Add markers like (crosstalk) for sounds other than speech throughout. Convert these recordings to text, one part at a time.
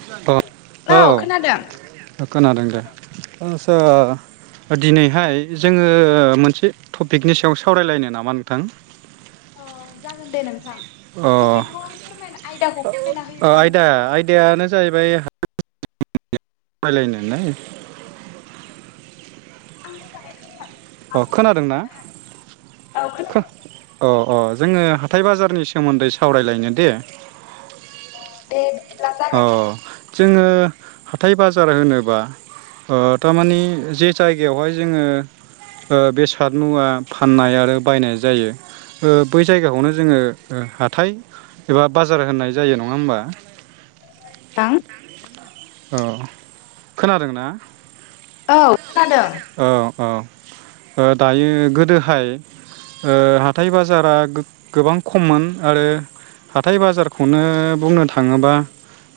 (unintelligible) औ खोनादों दे। आचसा दिनैहाय जोङो मोनसे टपिकनि सायाव सावरायलायनो नामा नोंथां अ जागोन दे नोंथां। अ टपिकखौ फोरमायना आयदाखौ फोरमायना होयोब्ला आयदा मोजां जागोन आयदायानो जाहैबाय (unintelligible) आं मोजाङै खोनायासै अ नोंथाङा खोनादोंना बुंफिननो हागोन ना? औ खोनादों अ अ जोङो हाथाय बाजारनि सोमोन्दै सावरायलायनो दे अ दे बि अ जोङो हाथाय बाजार होनोबा थारमानि जे जायगायावहाय जोङो बेसाद मुवा फाननाय आरो बायनाय जायो ओ बै जायगाखौनो जोङो हाथाय एबा बाजार होननाय जायो नङा होमबा थां अ खोनादों ना औ खोनादों औ दायो गोदोहाय ओ हाथाय बाजारा गोबां खममोन आरो हाथाय बाजारखौनो बुंनो थाङोबा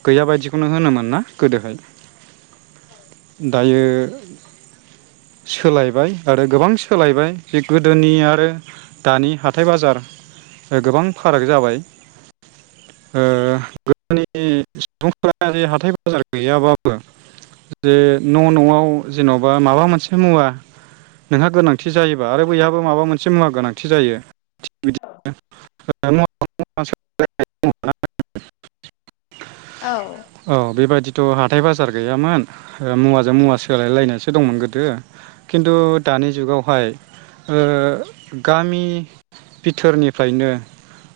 गैया बायदिखौनो होनोमोन ना गोदोहाय दायो सोलायबाय आरो गोबां सोलायबाय जे गोदोनि आरो दानि हाथाइ बाजार ओ गोबां फाराग जाबाय ओ गोदोनि सुबुंफोरा हाथाइ बाजार गैयाबाबो जे न' न'आव जेनबा माबा मोनसे मुवा नोंहा गोनांथि जायोबा आरो बैहाबो माबा मोनसे मुवा गोनांथि जायो थिख बिदिनो (unintelligible) औ। औ बेबायदिथ हा थाय बाजार गैयामोन मुवाजों मुवा सोलायलायनायसो दंमोन गोदो खिन्थु दानि जुगावहाय ओ गामि बिथोरनिफ्रायनो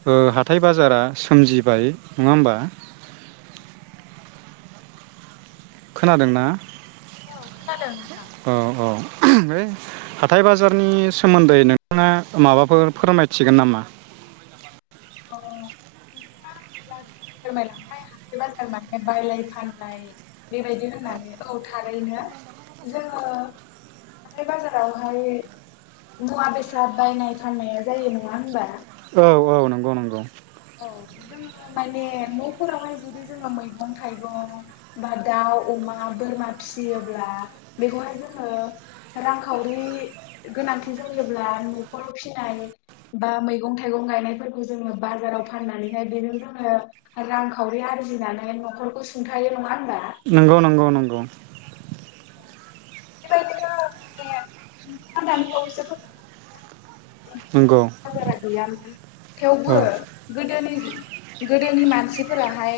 ओ हाथाय बाजारा सोमजिबाय नङा होमबा खोनादोंना औ खोनादों नोंथां है हाथाय बाजारनि सोमोन्दै नोंथाङा माबाफोर फोरमायथिगोन नामा अ नोंथाङा आङो जाखिनि फोरमायलांबाय हाथाय बाजार माने बायनाय फाननाय बेबायदि होननानै औ थारैनो जोङो हाथाय बाजारावहाय मुवा बेसाद बायनाय फाननाया जायो नङा होनबा औ औ नंगौ नंगौ औ जोङो माने न'फोरावहाय जुदि जोङो मैगं थाइगं बा दाउ अमा बोरमा फिसियोब्ला बेखौहाय जोङो रांखावरि गोनांथि जायोब्ला नखराव फिनाय बा मैगं थाइगं गायनायफोरखौ जोङो बाजाराव फाननानैहाय बेजों जोङो रांखावरि आरजिनानै न'खरखौ सुंथायो नङा होनबा नंगौ नंगौ नंगौ (unintelligible) आं‌ दानिबावैसो खोन नंगौ बाजारा गैयामोन थेवबो औ गोदोनि गोदोनि मानसिफोराहाय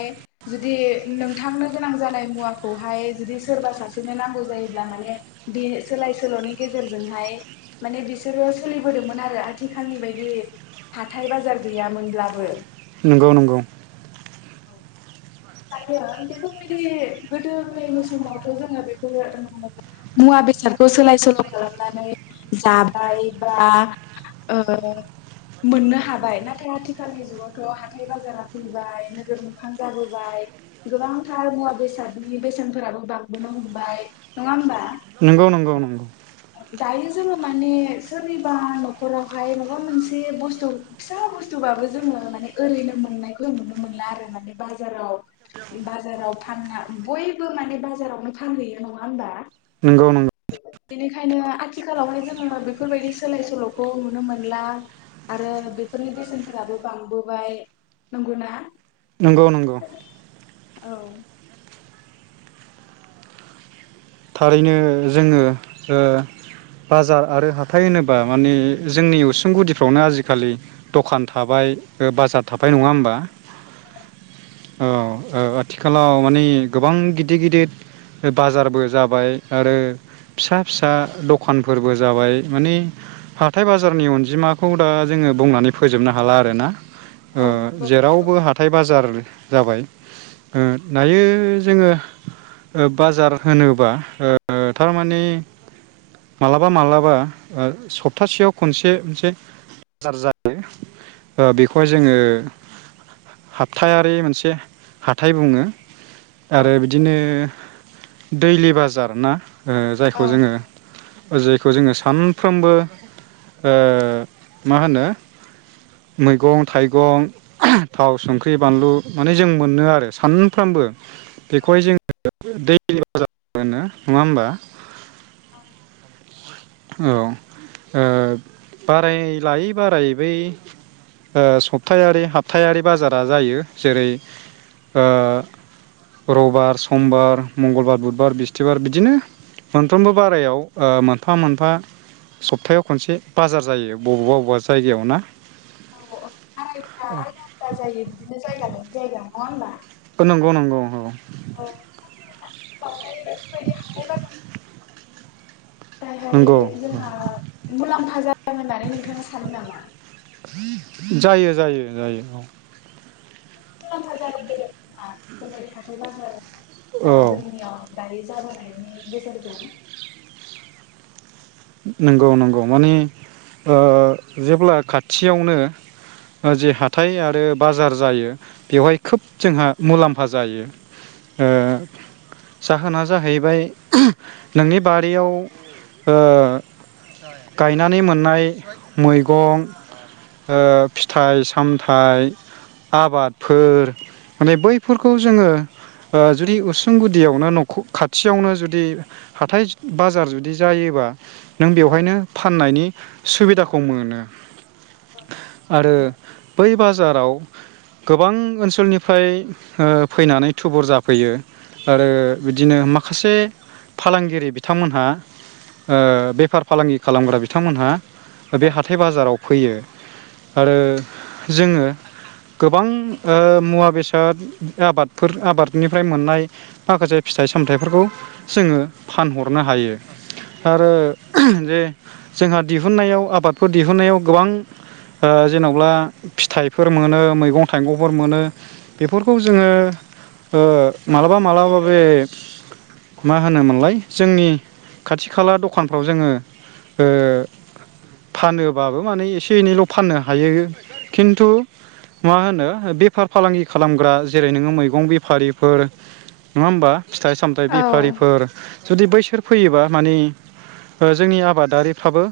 जुदि नोंथांनो गोनां जानाय मुवाखौहाय जुदि सोरबा सासेनो नांगौ जायोब्ला माने बे सोलाय सोलनि गेजेरजों जोंहाय माने बिसोरो सोलिबोदोंमोन आरो आथिखालनि बायदि हाथाय बाजार गैयामोनब्लाबो नंगौ-नंगौ औ जायो बेफोरबायदि गोदो गोदायनि समावथ जोङो बेफोर मुवा बेसादखौ सोलाय सोल खालामनानै जाबाय बा ओ मोननो हाबाय नाथाय आथिखालनि जुगावथ हाथाय बाजारा फैबाय नोगोर मोखां जाबो बाय गोबांथार मुवा बेसादनि बेसेनफोराबो बांबोनो हमबाय नङा होमबा नंगौ-नंगौ-नंगौ दायो जोङो माने सोरनिबा नखरावहाय माबा मोनसे बस्थु फिसा बस्थु बाबो जोङो माने ओरैनो मोननायखौ नुनो मोनला आरो माने बा जाराव-बाजाराव फानना बयबो माने बाजारावनो फानहैयो नङा होमबा नोंगौ-नोंगौ बेनिखायनो आथिखालावहाय जोङो बेफोरबायदि सोलाय सोलखौ नुनो मोनला आरो बेफोरनि बेसेनफोराबो बांबोबाय नंगौना नंगौ-नंगौ औ थारैनो जोङो ओ बाजार आरो हाथाय होनोबा माने जोंनि उसुं गुदिफ्रावनो आजिखालि दखान थाबाय बाजार थाबाय नङा होमबा औ ओ आथिखालाव मानि गोबां गिदिर-गिदिर बाजारबो जाबाय आरो फिसा-फिसा दखानफोरबो जाबाय माने हाथाय बाजारनि अनजिमाखौ दा जोङो बुंनानै फोजोबनो हाला आरो ना ओ नंगौ नंगौ जेरावबो हाथाय बाजार जाबाय अम दायो जोङो ओ बाजार होनो बा ओ थारमाने मालाबा-मालाबा सप्तासेयाव खनसे-खनसे बाजार जायो ओ बेखौहाय जोङो हाबथायारि मोनसे हाथाय बुङो औ आरो बिदिनो दैलि बाजार ना ओ जायखौ नंगौ जोङो बेखौ जोङो सानफ्रामबो ओ मा होनो मैगं थाइगं थाव संख्रि बानलु माने जों मोनो आरो सानफ्रामबो औ बेखौहाय जोङो दैलि बाजार बाजार होनो नङा होमबा औ ओ बाराय लायै बारायै बै ओ सप्तायारि हाबथायारि बाजारा जायो जेरै ओ रबिबार समबार मंगलबार बुधबार बिस्थिबार बिदिनो मोनफ्रोमबो बारायाव मोनफा मोनफा सप्तायाव खनसे बाजार जायो बबेबा बबेबा जायगायाव ना औ औ बारायफ्रा आलदा-आलदा जायो बिदिनो जायगा लायनाय जायगा नङा होमबा नंगौ-नंगौ बेवहाय (inaudible) नंगौ नाथाय जोंहा मुलाम्फा जादों होननानै नोंथाङा सानो नामा जायो-जायो औ मुलाम्फा जागोन होनना हाथाय बाजाराव ना औ जोंनियाव दायो जाब होनायनि गेजेरजों नंगौ-नंगौ माने ओ जेब्ला खाथियावनो ओ जे हाथाय आरो बाजार जायो बेवहाय खोब जोंहा मुलाम्फा जायो ओ जाहोना जाहैबाय नोंनि बारियाव ओ गायनानै मोननाय मैगं ओ फिथाइ सामथाइ आबादफोर माने बैफोरखौ जोङो ओ जुदि उसुं गुदियावनो नखर खाथियावनो जुदि हाथाय बाजार जुदि जायोबा नों बेवहायनो फाननायनि सुबिदाखौ मोनो आरो बै बास कक्राझाराव गोबां ओनसोलनिफ्राय फैनानै थुबुर जाफैयो आरो बिदिनो माखासे फालांगिरि बिथांमोनहा ओ बेफार-फालांगि खालामग्रा बिथांमोनहा बे हाथाय बाजाराव फैयो आरो जोङो गोबां मुवा बेसाद आबादफोर आबादनिफ्राय मोननाय माखासे फिथाइ सामथाइफोरखौ जोङो फानहरनो हायो आरो जे जोंहा दिहुननायाव आबादफोर दिहुननायाव गोबां जेनब्ला फिथाइफोर मोनो मैगं थाइगंफोर मोनो बेफोरखौ जोङो ओ मालाबा-मालाबा बे मा होनोमोनलाय जोंनि खाथि खाथि-खाला दखानफोराव जोङो ओ फानोबाबो माने एसे एनैल' फाननो हायो फिथाइ सामथाइ औ बेफारिफोर जुदि बै बिसोर फैयोबा माने जोंनि आबादारिफ्राबो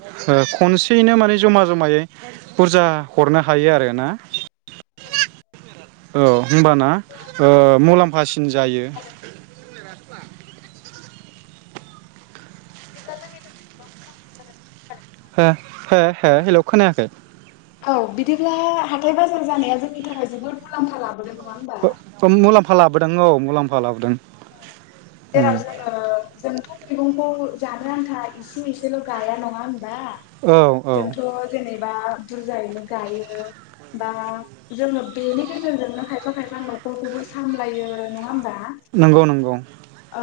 खनसेयैनो माने जमा जमायै बुरजा हरनो हायो आरोना औ होमबाना मुलाम्फासिन जायो बिदिब्ला जोंनि थाखाय गोबां मुलाम्फा जादों हे हे हेल खोनायाखै औ बिदिब्ला हाथाय बाजार जानाया जोंनि थाखाय जोबोद मुलाम्फा लाबोदों होमबा फ फ मुलाम मफा लाबोदों औ मुलाम्फा लाबोदों औ जेराव जोङो जोंथ' मैगंखौ जानो आ आन्था इसे एसेल' गाया नङा बा औ औ जोंथ' जेनेबा बुरजायैनो गायो बा जोङो बेनि गेजेरजोंनो खायफा खायफा न'खरखौबो सामलायो नङा होम्बा नंगौ-नंगौ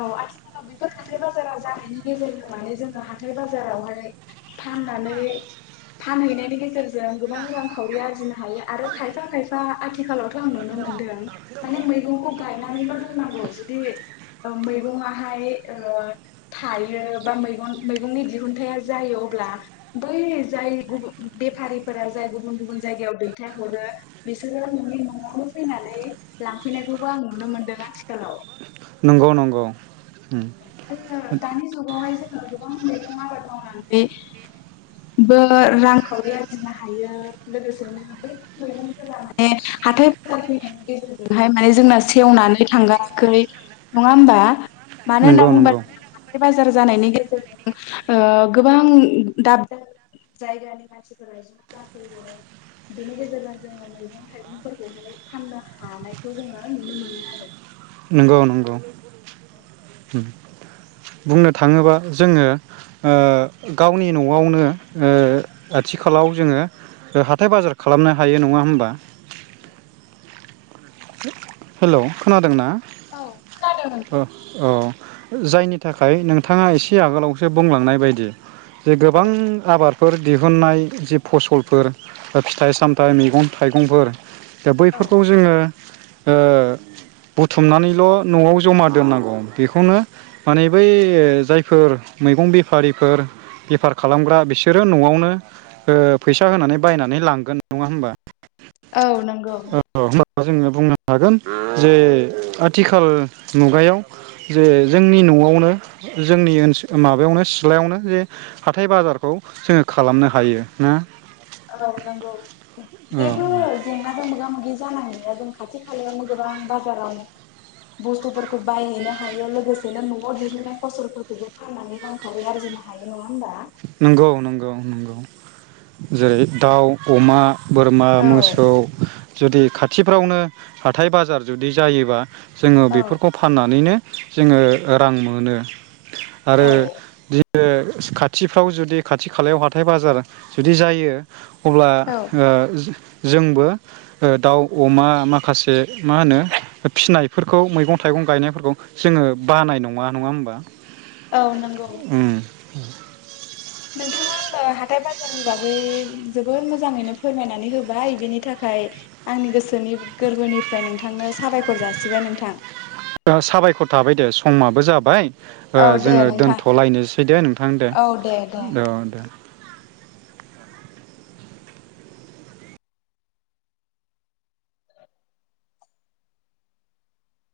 औ आथिखालाव बेफोर हाथथाय बाजारा जानायनि गेजेरजों माने जोङो हाथाय बाजारावहाय फाननानै फानहैनायनि गेजेरजों गोबां रांखावरि आरजिनो हायो आरो खायफा-खायफा आथिखालाव नुनो मोनदों माने मैगंखौ गायना नायनानैल' दोननांगौ जुदि मैगंआहाय थायो बा मैगं मैगंनि दिहुनथायाइ जायो अब्ला बै जाय गुब बेफारिफोरा जाय गुबुन-गुबुन जायगायाव दैथायहरो बिसोरो नोंनि न'आवनो फैनानै लांफैनायखौबो आं नुनो मोनदों आथिखालाव नंगौ-नंगौ जोङो दानि जुगावहाय जे गोबां मैगं आबाद मावनानैबो रांखौरि आरजिनो हायो लोगोसेनो मैगंफोरा माने हाथाय-बाजार फैनायनि गेजेरजोंहाय माने जोंना सेवनानै थांगाखै नङा होमबा मानो होनना नंगौ बुंबा नंगौ हाथाय बाजा जाय जानायनि गेजेरजों ओ गोबां दाब-दाब जायगानि मानसिफोरा ज' जाफैगोन बेनि गेजेरजों जोङो मैगं थाइगंफोरखौहाय फाननो हानायखौ जोङो नुनो मोनो आरो नंगौ-नंगौ बुंनो थाङोबा जोङो ओ गावनि न'आवनो ओ आथिखालाव जोङो हाथाय-बाजार खालामनो हायो नङा होम्बा हेल' खोनादोंना खोनादों नोंथां औ-औ जायनि थाखाय नोंथाङा एसे आगोलावसो बुंलांनाय बायदि जे गोबां आबाद फोर दिहुनन्नाय जि फसलफोर फिथाइ सामथाइ मैगं थाइगंफोर दा बैफोरखौ जोङो ओ बुथुमनानैल' न'आव जमा दोन्नांगौ बेखौनो माने बै जायफोर मैगं बेफारिफोर बेफार खालामग्रा बिसोरो न'आवनो फैसा होनानै बायनानै लांगोन नङा होमबा औ नों औ जोङो बुंनो हागोन जे आथिखाल मुगायाव जे जोंनि न'आवनो जोंनि ओनसोल माबायावनो सिथ्लायावनो जे हाथाय बाजारखौ जोङो खालामनो हायो ना औ नंगौ औ जेबो जेंनाजों मोगा मोगि जानांया जों खाथि खालायावनो गोबां बाजाराव बुस्थुफोरखौ बायहैनो हायो लोगोसेनो न'आव दिहुननाय फसलफोरखौबो फाननानै रांखावरि आरजिनो हायो नङा होमबा नंगौ नंगौ नंगौ जेरै दाउ अमा बोरमा मोसौ जुदि खाथिफ्रावनो हाथाय बाजार जुदि जायोबा जोङो बेफोरखौ फाननानैनो जोङो रां मोनो आरो ओ इसे खा थिफ्राव जुदि खाथि खालायाव हाथाय बाजार जुदि जायो अब्ला ओ जोंबो ओ दाउ अमा माखासे मा होनो फिसिनायफोरखौ मैगं थाइगं गायनायफोरखौ जोङो बानाय नङा नङा होमबा? औ नंगौ (inaudible) नोंथाङा आंनो हाथाइ बाजारनि बागै जोबोर मोजाङैनो फोरमायनानै होबाय बिनि थाखाय आंनि गोसोनि गोरबोनिफ्राय नोंथांनो साबायखर जासिबाय नोंथां। सा-साबायखर थाबाय दे समाबो जाबाय ओ औ दे जोङो नोंथां दोनथ'लायनोसै दे नोंथां दे औ दे। औ दे।